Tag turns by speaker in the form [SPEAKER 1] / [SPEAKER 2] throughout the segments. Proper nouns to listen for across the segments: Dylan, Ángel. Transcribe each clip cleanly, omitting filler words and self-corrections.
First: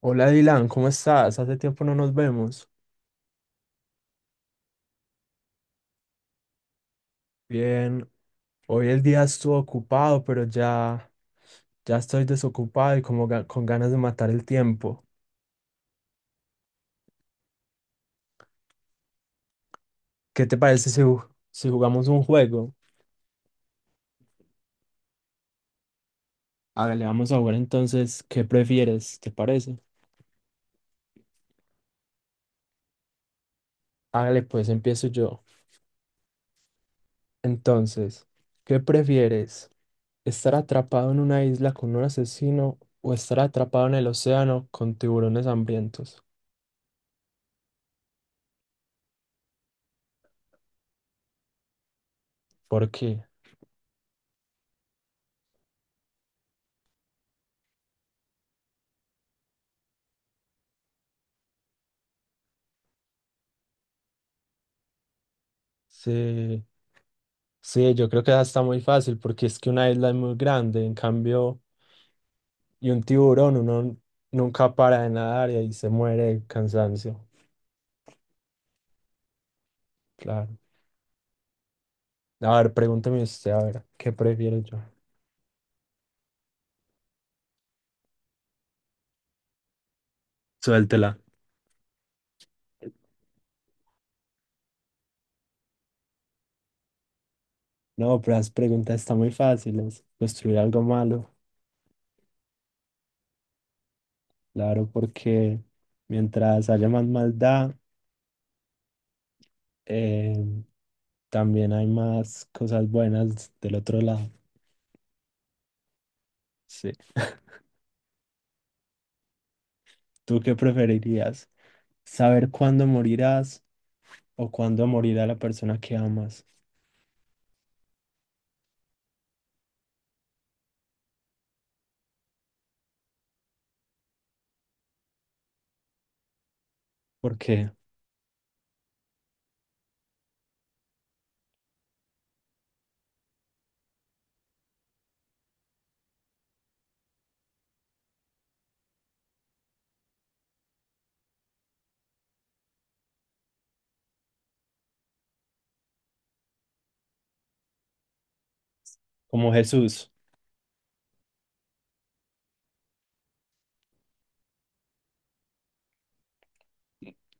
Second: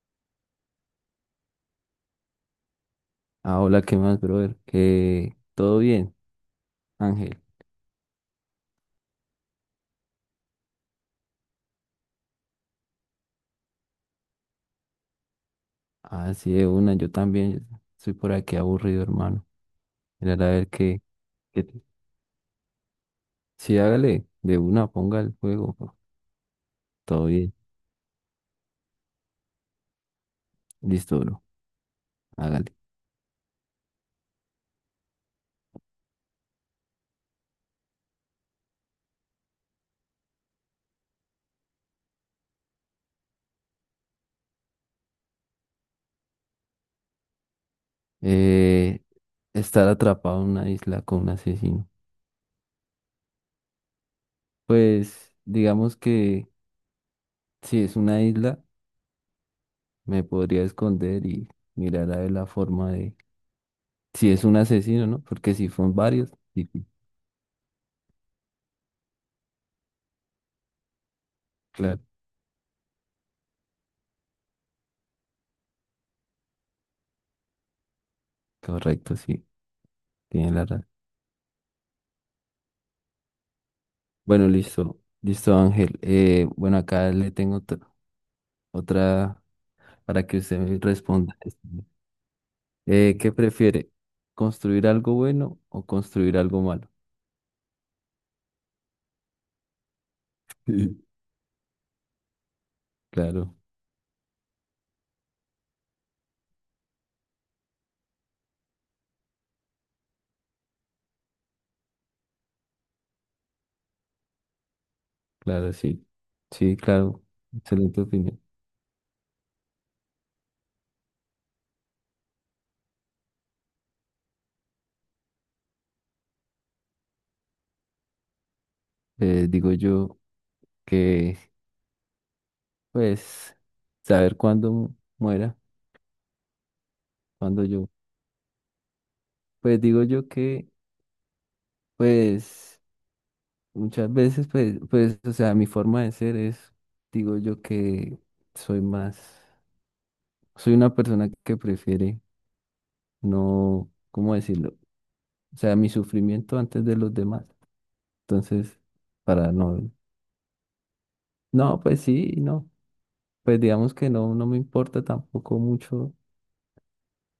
[SPEAKER 1] Hola Dylan, ¿cómo estás? Hace tiempo no nos vemos.
[SPEAKER 2] Ah, hola, ¿qué más, brother? ¿Qué? ¿Todo bien, Ángel?
[SPEAKER 1] Bien, hoy el día estuvo ocupado, pero ya estoy desocupado y como con ganas de matar el tiempo.
[SPEAKER 2] Ah, sí, de una, yo también. Soy por aquí aburrido, hermano. Mirar
[SPEAKER 1] ¿Qué
[SPEAKER 2] a
[SPEAKER 1] te
[SPEAKER 2] ver
[SPEAKER 1] parece si,
[SPEAKER 2] qué,
[SPEAKER 1] ju-
[SPEAKER 2] qué.
[SPEAKER 1] si jugamos un juego?
[SPEAKER 2] Sí, hágale, de una, ponga el juego, bro.
[SPEAKER 1] Hágale,
[SPEAKER 2] Todo
[SPEAKER 1] vamos a
[SPEAKER 2] bien,
[SPEAKER 1] jugar entonces. ¿Qué prefieres? ¿Te parece?
[SPEAKER 2] listo, bro. Hágale.
[SPEAKER 1] Hágale, pues empiezo yo. Entonces, ¿qué prefieres? ¿Estar atrapado en una isla con un asesino o estar atrapado en el océano con tiburones hambrientos?
[SPEAKER 2] Eh, Estar atrapado en una isla con un asesino.
[SPEAKER 1] ¿Por qué?
[SPEAKER 2] Pues, digamos que si es una isla, me podría esconder y mirar a ver la forma de. Si es un asesino, ¿no? Porque si son varios,
[SPEAKER 1] Sí.
[SPEAKER 2] sí, sí,
[SPEAKER 1] Sí, yo creo que esa está muy fácil porque es que una isla es muy grande, en cambio,
[SPEAKER 2] claro,
[SPEAKER 1] y un tiburón uno nunca para de nadar y ahí se muere de cansancio.
[SPEAKER 2] correcto, sí, tiene
[SPEAKER 1] Claro.
[SPEAKER 2] la razón.
[SPEAKER 1] A ver, pregúnteme usted, a ver, ¿qué
[SPEAKER 2] Bueno,
[SPEAKER 1] prefiero yo?
[SPEAKER 2] listo, listo, Ángel. Bueno, acá le tengo otra para que usted me
[SPEAKER 1] Suéltela.
[SPEAKER 2] responda. ¿Qué prefiere? ¿Construir algo bueno o construir algo malo?
[SPEAKER 1] No, pero las preguntas están muy fáciles. Construir algo
[SPEAKER 2] Sí.
[SPEAKER 1] malo,
[SPEAKER 2] Claro,
[SPEAKER 1] claro, porque mientras haya más maldad, eh, también hay más cosas buenas del otro lado.
[SPEAKER 2] claro, sí. Sí,
[SPEAKER 1] Sí.
[SPEAKER 2] claro. Excelente opinión.
[SPEAKER 1] ¿Tú qué preferirías? ¿Saber cuándo morirás o cuándo morirá la persona que amas,
[SPEAKER 2] Digo yo que, pues, saber muera, cuándo
[SPEAKER 1] porque
[SPEAKER 2] yo. Pues digo yo que, pues, muchas veces, pues, pues, o sea, mi forma de ser es, digo yo que soy más. Soy una persona que prefiere no, ¿cómo decirlo? O sea, mi sufrimiento antes de los demás. Entonces,
[SPEAKER 1] como
[SPEAKER 2] para no,
[SPEAKER 1] Jesús,
[SPEAKER 2] no, pues sí, y no. Pues digamos que no, no me importa tampoco mucho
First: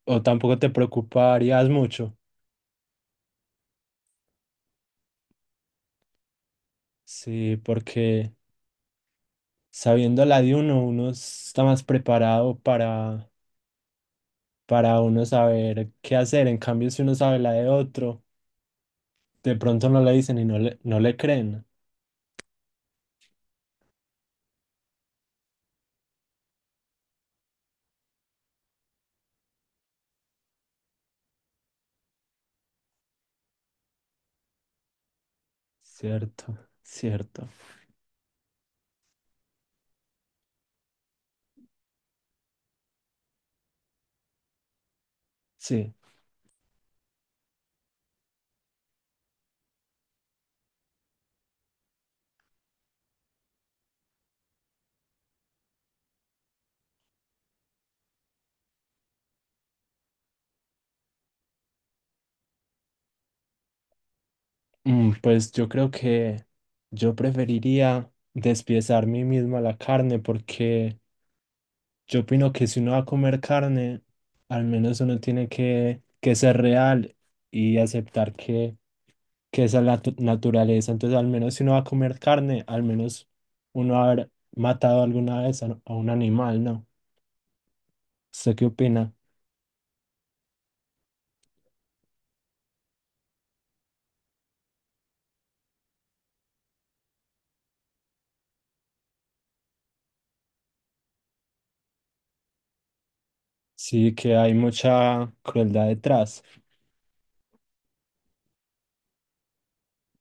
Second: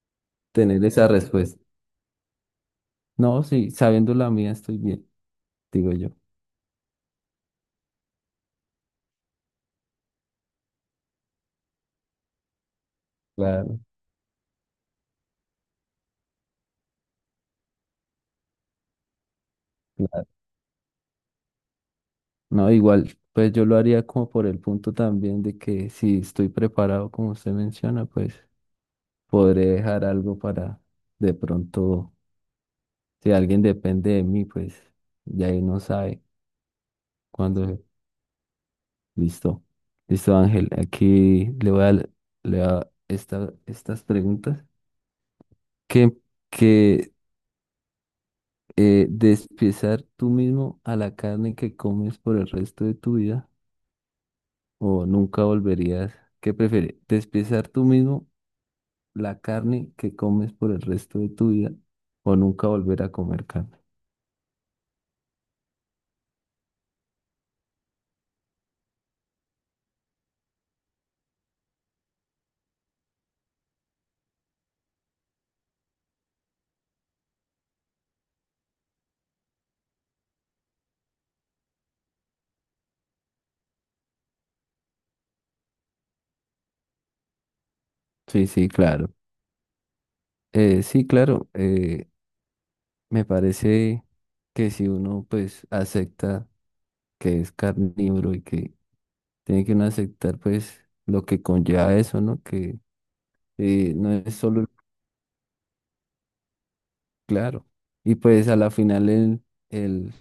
[SPEAKER 1] o tampoco te
[SPEAKER 2] tener esa respuesta.
[SPEAKER 1] preocuparías mucho?
[SPEAKER 2] No, sí, sabiendo la mía estoy bien, digo yo.
[SPEAKER 1] Sí, porque sabiendo la de uno, uno está más preparado
[SPEAKER 2] Claro,
[SPEAKER 1] para uno saber qué hacer, en cambio si uno sabe la de otro, de pronto no le
[SPEAKER 2] claro.
[SPEAKER 1] dicen y no no le creen,
[SPEAKER 2] No, igual, pues yo lo haría como por el punto también de que si estoy preparado, como usted menciona, pues podré dejar algo para de pronto, si alguien depende de mí, pues ya ahí no sabe.
[SPEAKER 1] cierto,
[SPEAKER 2] Cuando, listo. Listo, Ángel. Aquí le voy a estas preguntas.
[SPEAKER 1] sí.
[SPEAKER 2] Que, que despiezar tú mismo a la carne que comes por el resto de tu vida o nunca volverías. ¿Qué prefieres? ¿Despiezar tú mismo la carne que comes por el resto de tu vida o nunca volver a comer carne?
[SPEAKER 1] Mm, pues yo creo que yo preferiría despiezar mí mismo a la carne porque... Yo opino que si uno va a comer carne, al menos uno tiene que ser real y aceptar que esa es la naturaleza. Entonces, al menos si uno va a comer carne, al menos uno va a haber matado alguna vez a un animal, ¿no?
[SPEAKER 2] Sí,
[SPEAKER 1] ¿Usted qué
[SPEAKER 2] sí,
[SPEAKER 1] opina?
[SPEAKER 2] claro. Sí, claro. Me parece que si uno pues acepta que es carnívoro y que tiene que uno aceptar pues lo que conlleva eso, ¿no? Que no
[SPEAKER 1] Sí,
[SPEAKER 2] es
[SPEAKER 1] que hay
[SPEAKER 2] solo el
[SPEAKER 1] mucha crueldad detrás.
[SPEAKER 2] claro. Y pues a la final el,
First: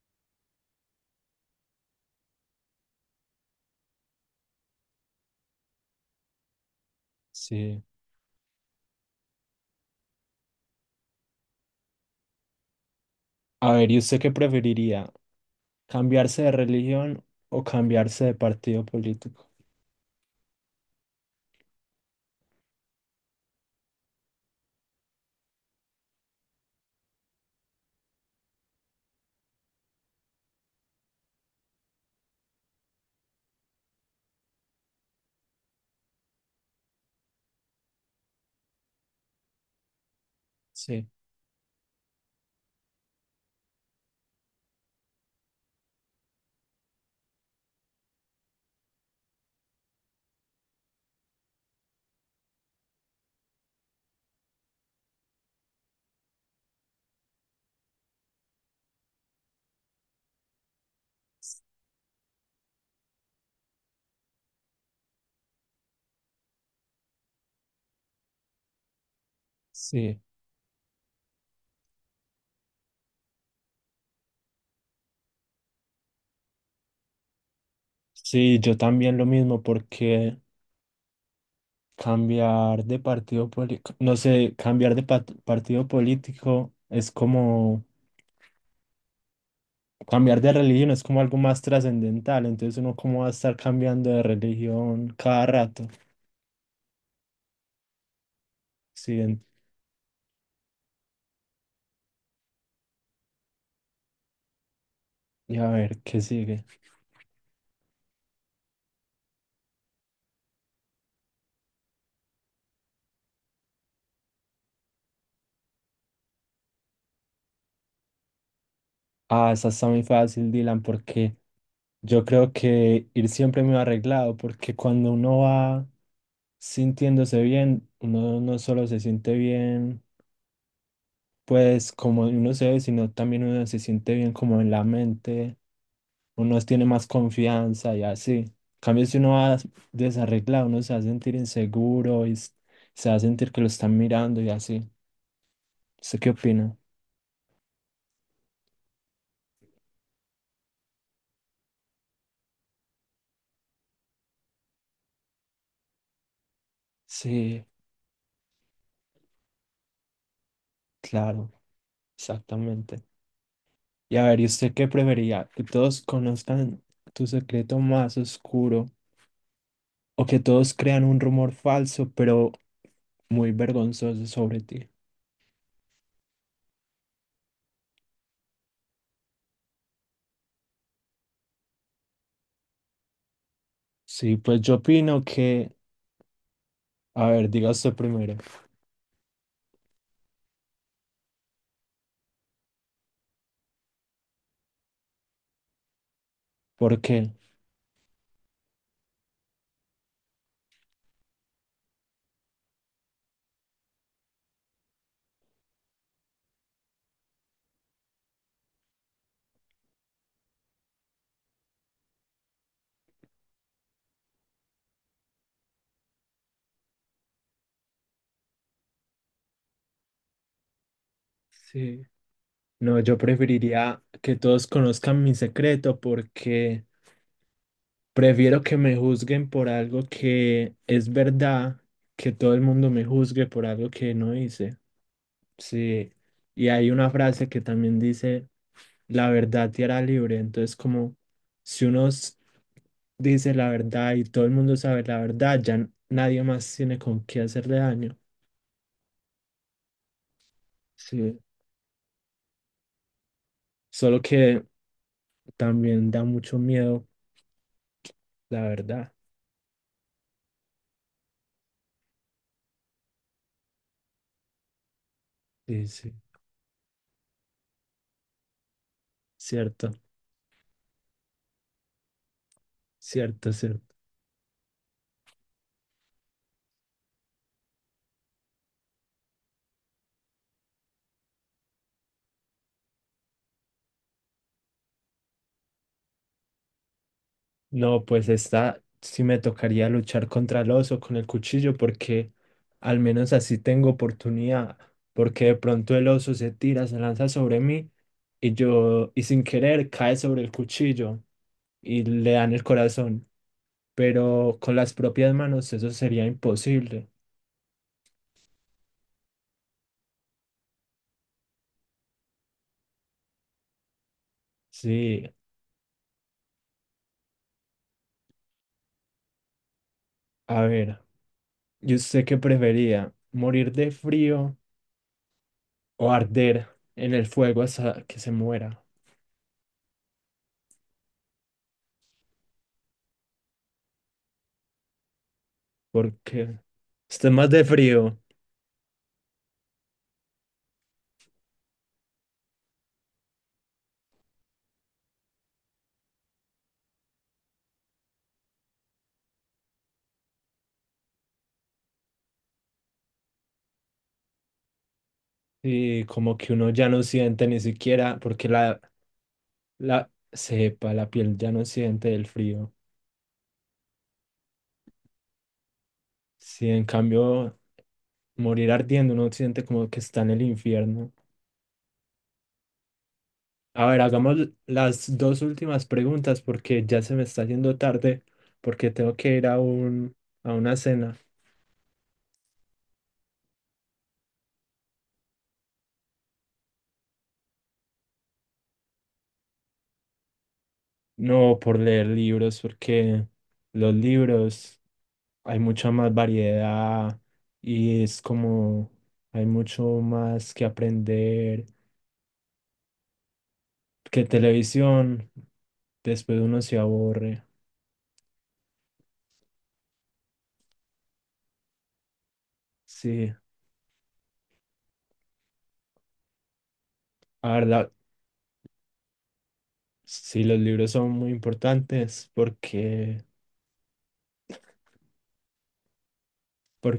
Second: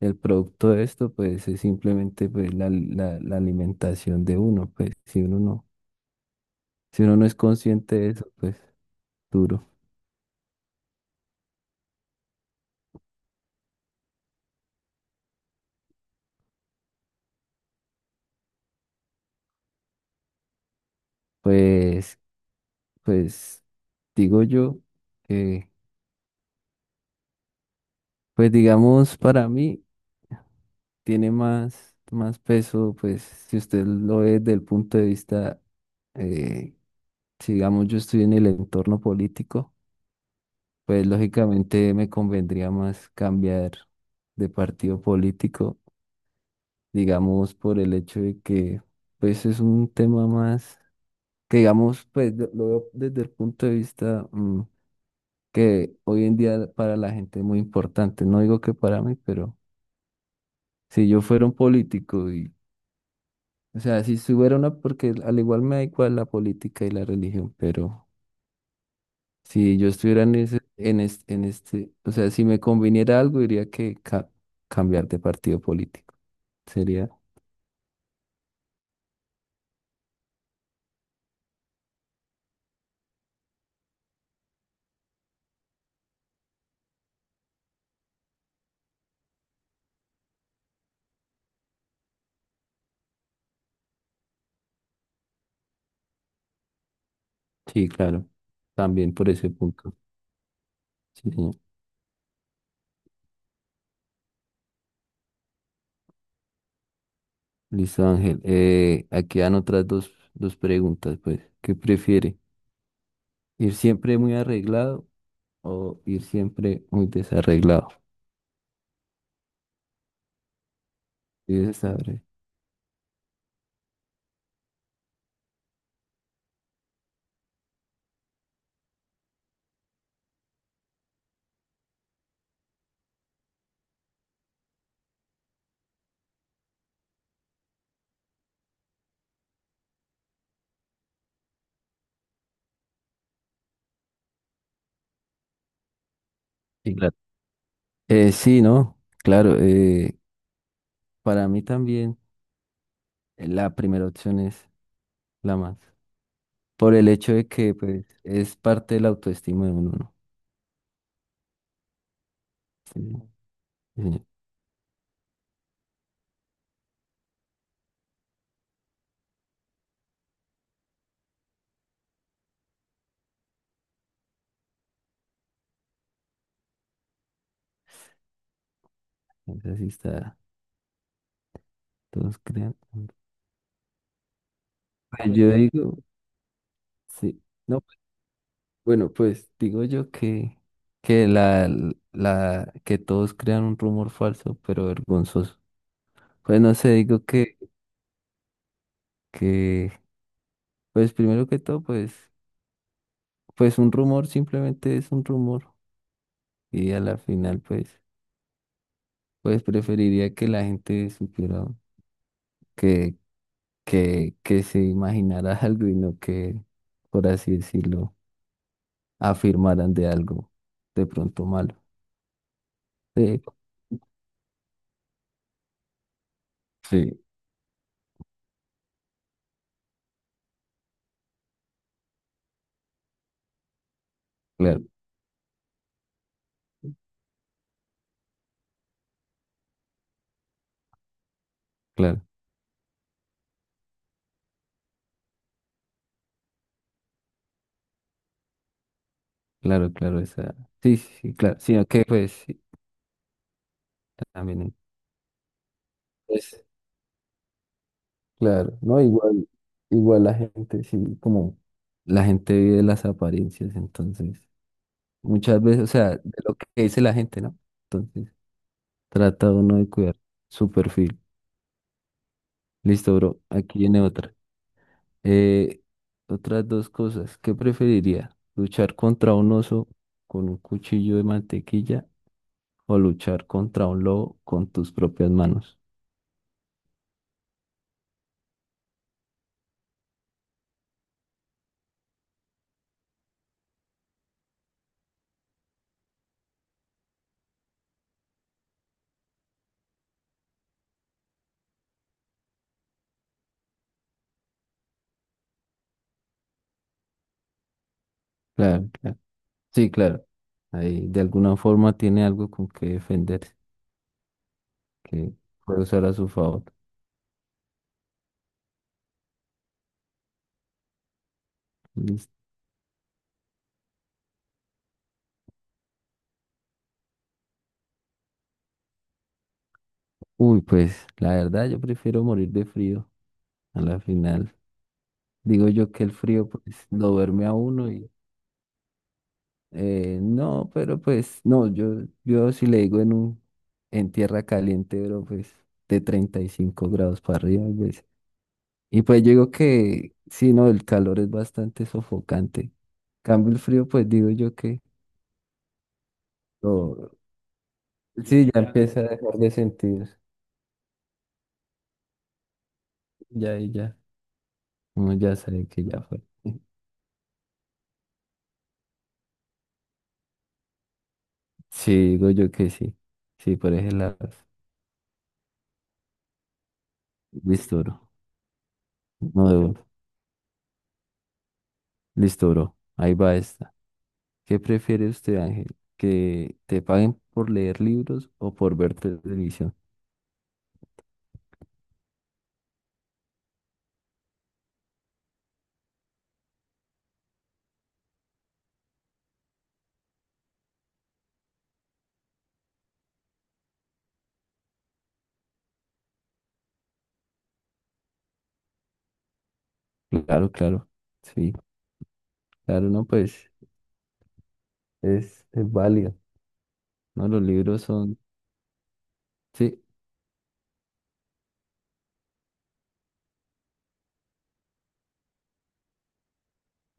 [SPEAKER 2] el producto de esto pues es simplemente pues la alimentación de uno, pues si uno no, si uno no es
[SPEAKER 1] Sí.
[SPEAKER 2] consciente de eso, pues duro.
[SPEAKER 1] A ver, ¿y usted qué preferiría? ¿Cambiarse de religión o cambiarse de partido político?
[SPEAKER 2] Pues, pues digo yo que pues digamos para mí tiene más, más peso pues si usted lo ve desde el punto de vista... eh, si digamos yo estoy en el entorno político, pues
[SPEAKER 1] Sí,
[SPEAKER 2] lógicamente me convendría más cambiar de partido político, digamos por el hecho de que pues es un tema más que digamos pues lo veo desde el punto de vista que hoy en día para la gente es muy importante. No digo que para mí, pero si yo fuera un político y o sea, si fuera una porque al igual me da igual la política y la religión, pero si yo
[SPEAKER 1] sí.
[SPEAKER 2] estuviera en ese, en este, o sea, si me conviniera algo, diría que cambiar de partido político. Sería,
[SPEAKER 1] Sí, yo también lo mismo porque... Cambiar de partido político, no sé, cambiar de partido político es como cambiar de religión, es como algo más trascendental, entonces uno cómo va a estar cambiando de religión cada rato.
[SPEAKER 2] sí, claro, también
[SPEAKER 1] Sí,
[SPEAKER 2] por
[SPEAKER 1] en-
[SPEAKER 2] ese punto. Sí, señor.
[SPEAKER 1] y a ver, ¿qué sigue?
[SPEAKER 2] Listo, Ángel. Aquí dan otras dos, dos preguntas, pues. ¿Qué prefiere? ¿Ir siempre muy arreglado o ir siempre muy desarreglado?
[SPEAKER 1] Ah, esa está muy fácil, Dylan, porque
[SPEAKER 2] Sí, esa está breve.
[SPEAKER 1] yo creo que ir siempre muy arreglado, porque cuando uno va sintiéndose bien, uno no solo se siente bien, pues como uno se ve, sino también uno se siente bien como en la mente uno tiene más confianza y así. En cambio, si uno va desarreglado, uno se va a sentir inseguro y se va a sentir que lo están mirando y así. ¿Usted qué opina?
[SPEAKER 2] Sí, claro. Sí, ¿no? Claro, para mí también la primera opción es la más. Por el hecho de
[SPEAKER 1] Sí,
[SPEAKER 2] que pues es parte de la autoestima de uno, ¿no?
[SPEAKER 1] claro,
[SPEAKER 2] Sí,
[SPEAKER 1] exactamente. Y a
[SPEAKER 2] sí,
[SPEAKER 1] ver, ¿y usted qué prefería? ¿Que todos conozcan tu secreto más oscuro o que todos crean un rumor falso, pero muy vergonzoso sobre ti?
[SPEAKER 2] esa sí está, todos crean.
[SPEAKER 1] Sí, pues yo opino
[SPEAKER 2] Pues yo
[SPEAKER 1] que,
[SPEAKER 2] digo,
[SPEAKER 1] a
[SPEAKER 2] sí,
[SPEAKER 1] ver, diga
[SPEAKER 2] no,
[SPEAKER 1] usted
[SPEAKER 2] pues,
[SPEAKER 1] primero.
[SPEAKER 2] bueno, pues digo yo que la, que todos crean un rumor falso, pero vergonzoso. Pues no sé,
[SPEAKER 1] ¿Por
[SPEAKER 2] digo
[SPEAKER 1] qué?
[SPEAKER 2] que, pues primero que todo, pues, pues un rumor simplemente es un rumor. Y a la final, pues, pues preferiría que la gente supiera que se imaginara algo y no que, por así decirlo, afirmaran de algo de pronto malo.
[SPEAKER 1] Sí. No, yo
[SPEAKER 2] Sí,
[SPEAKER 1] preferiría que todos conozcan mi secreto porque
[SPEAKER 2] sí,
[SPEAKER 1] prefiero que me juzguen por algo que es verdad, que todo el mundo me juzgue por algo que no hice.
[SPEAKER 2] claro,
[SPEAKER 1] Sí, y hay una frase que también dice, la verdad te hará libre. Entonces, como si uno
[SPEAKER 2] claro,
[SPEAKER 1] dice la verdad y todo el mundo sabe la verdad, ya nadie más tiene con qué hacerle daño.
[SPEAKER 2] claro, claro, esa. Sí, sí, sí,
[SPEAKER 1] Sí,
[SPEAKER 2] claro, sino que pues sí,
[SPEAKER 1] solo que
[SPEAKER 2] también
[SPEAKER 1] también da
[SPEAKER 2] es,
[SPEAKER 1] mucho miedo, la
[SPEAKER 2] claro, no,
[SPEAKER 1] verdad.
[SPEAKER 2] igual, igual la gente, sí, como la gente vive las apariencias, entonces, muchas veces,
[SPEAKER 1] Sí,
[SPEAKER 2] o sea,
[SPEAKER 1] sí,
[SPEAKER 2] de lo que dice la gente, ¿no? Entonces, trata uno de
[SPEAKER 1] cierto,
[SPEAKER 2] cuidar su perfil. Listo, bro,
[SPEAKER 1] cierto,
[SPEAKER 2] aquí
[SPEAKER 1] cierto.
[SPEAKER 2] viene otra. Eh, Otras dos cosas. ¿Qué preferiría? ¿Luchar contra un oso con un cuchillo de mantequilla o luchar contra un lobo con tus propias manos?
[SPEAKER 1] No, pues esta sí me tocaría luchar contra el oso con el cuchillo porque al menos así tengo oportunidad, porque de pronto el oso se tira, se lanza sobre mí y yo, y sin querer, cae sobre el cuchillo y le dan el corazón, pero con las propias manos eso sería imposible.
[SPEAKER 2] Claro, claro. Sí, claro. Ahí de alguna forma tiene algo con que defenderse,
[SPEAKER 1] Sí,
[SPEAKER 2] que puede usar a su favor.
[SPEAKER 1] a ver, yo sé
[SPEAKER 2] Listo.
[SPEAKER 1] que prefería morir de frío o arder en el fuego hasta que se muera.
[SPEAKER 2] Uy, pues la verdad yo prefiero morir de frío. A la final digo yo que el frío
[SPEAKER 1] Porque
[SPEAKER 2] pues lo
[SPEAKER 1] esté
[SPEAKER 2] duerme
[SPEAKER 1] más
[SPEAKER 2] a
[SPEAKER 1] de
[SPEAKER 2] uno.
[SPEAKER 1] frío
[SPEAKER 2] No, pero pues, no, yo si le digo en un, en tierra caliente, pero pues de 35 grados para arriba, pues. Y pues yo digo que, sí, no, el calor es bastante sofocante. Cambio el frío, pues digo yo que,
[SPEAKER 1] y como que uno ya no
[SPEAKER 2] lo-
[SPEAKER 1] siente ni siquiera, porque
[SPEAKER 2] sí, ya
[SPEAKER 1] la,
[SPEAKER 2] empieza a dejar de sentir,
[SPEAKER 1] la cepa, la piel ya no siente el frío.
[SPEAKER 2] ya y ya, uno ya sabe que ya fue.
[SPEAKER 1] Si en cambio morir ardiendo uno siente como que está en el infierno.
[SPEAKER 2] Sí, digo yo que sí, sí, por
[SPEAKER 1] A
[SPEAKER 2] ese
[SPEAKER 1] ver,
[SPEAKER 2] lado
[SPEAKER 1] hagamos las dos últimas preguntas porque ya se me está
[SPEAKER 2] listo,
[SPEAKER 1] haciendo
[SPEAKER 2] bro,
[SPEAKER 1] tarde, porque tengo que ir a
[SPEAKER 2] no,
[SPEAKER 1] un, a una cena.
[SPEAKER 2] listo, bro, ahí va esto. ¿Qué prefiere usted, Ángel? ¿Que te paguen por leer libros o por ver televisión?
[SPEAKER 1] No, por leer libros, porque los libros hay mucha más variedad y es como hay mucho más que aprender que televisión. Después uno se aburre.
[SPEAKER 2] Claro, claro. Sí, claro, no,
[SPEAKER 1] Sí,
[SPEAKER 2] pues es válido. No, los
[SPEAKER 1] la
[SPEAKER 2] libros
[SPEAKER 1] verdad,
[SPEAKER 2] son, sí,
[SPEAKER 1] sí, los libros son muy importantes porque,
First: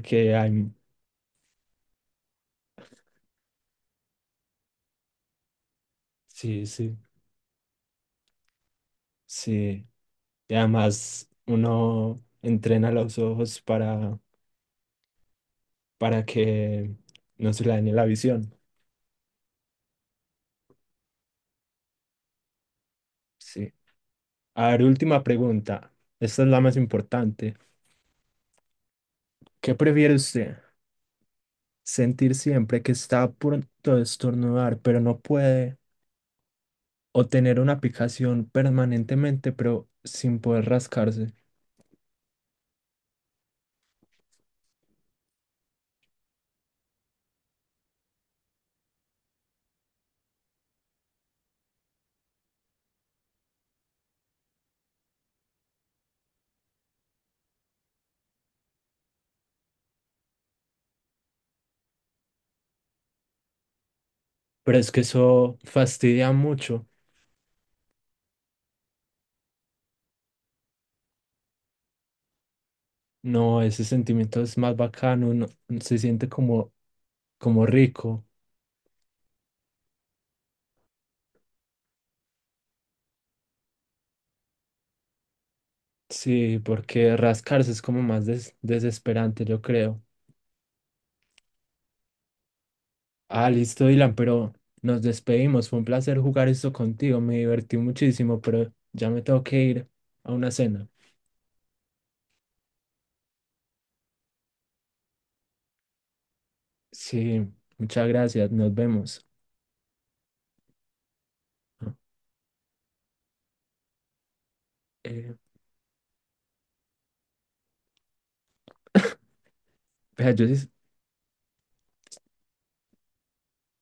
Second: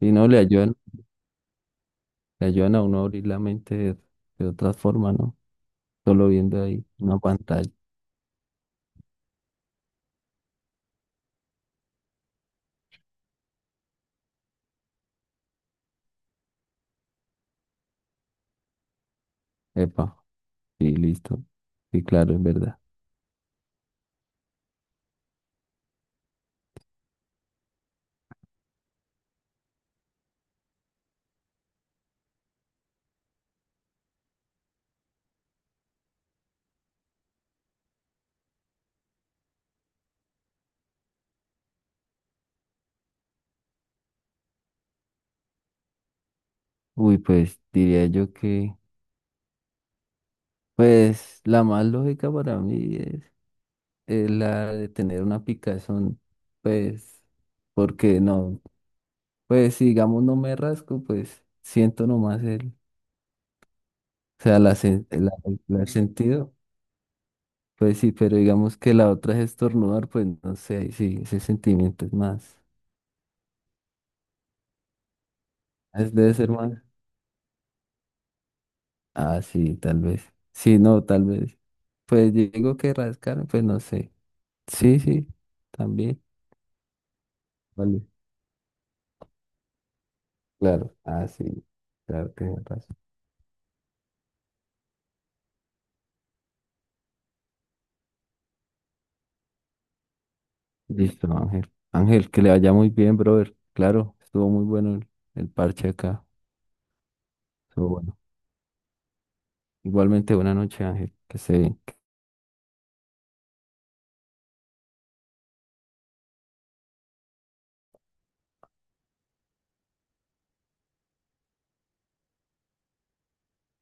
[SPEAKER 2] y no le
[SPEAKER 1] hay,
[SPEAKER 2] ayudan, le ayudan a uno a abrir la mente de otra forma, ¿no? Solo viendo
[SPEAKER 1] sí,
[SPEAKER 2] ahí
[SPEAKER 1] sí,
[SPEAKER 2] una pantalla.
[SPEAKER 1] sí. Y además uno entrena los ojos para que no se le dañe la visión.
[SPEAKER 2] Epa, y listo. Sí, claro, es verdad.
[SPEAKER 1] Sí. A ver, última pregunta. Esta es la más importante. ¿Qué prefiere usted? ¿Sentir siempre que está a punto de estornudar, pero no puede? ¿O tener una picazón permanentemente, pero sin poder rascarse?
[SPEAKER 2] Uy, pues diría yo que, pues la más lógica para mí es la de tener una picazón, pues. Porque no, pues si digamos no me rasco, pues siento nomás el, o sea, la,
[SPEAKER 1] Pero es que
[SPEAKER 2] la,
[SPEAKER 1] eso
[SPEAKER 2] la, el
[SPEAKER 1] fastidia
[SPEAKER 2] sentido,
[SPEAKER 1] mucho.
[SPEAKER 2] pues sí, pero digamos que la otra es estornudar, pues no sé, ahí sí, ese sentimiento es más,
[SPEAKER 1] No, ese sentimiento es más bacano. Uno se
[SPEAKER 2] es,
[SPEAKER 1] siente
[SPEAKER 2] debe ser
[SPEAKER 1] como,
[SPEAKER 2] más.
[SPEAKER 1] como rico.
[SPEAKER 2] Ah, sí, tal vez. Sí, no, tal vez. Pues yo digo que rascar, pues no sé. Sí, sí, también.
[SPEAKER 1] Sí, porque rascarse es como
[SPEAKER 2] Vale,
[SPEAKER 1] más desesperante, yo creo.
[SPEAKER 2] claro. Ah, sí, claro, tienes razón.
[SPEAKER 1] Ah, listo, Dylan, pero nos despedimos. Fue un placer jugar esto contigo. Me divertí muchísimo, pero ya me tengo que ir a una cena.
[SPEAKER 2] Listo, Ángel. Ángel, que le vaya muy bien, brother. Claro, estuvo muy bueno el parche acá.
[SPEAKER 1] Sí,
[SPEAKER 2] Estuvo
[SPEAKER 1] muchas
[SPEAKER 2] bueno.
[SPEAKER 1] gracias. Nos vemos.
[SPEAKER 2] Igualmente, buena noche, Ángel. Que se,
[SPEAKER 1] Ah,
[SPEAKER 2] que
[SPEAKER 1] eh, Vea, yo sí-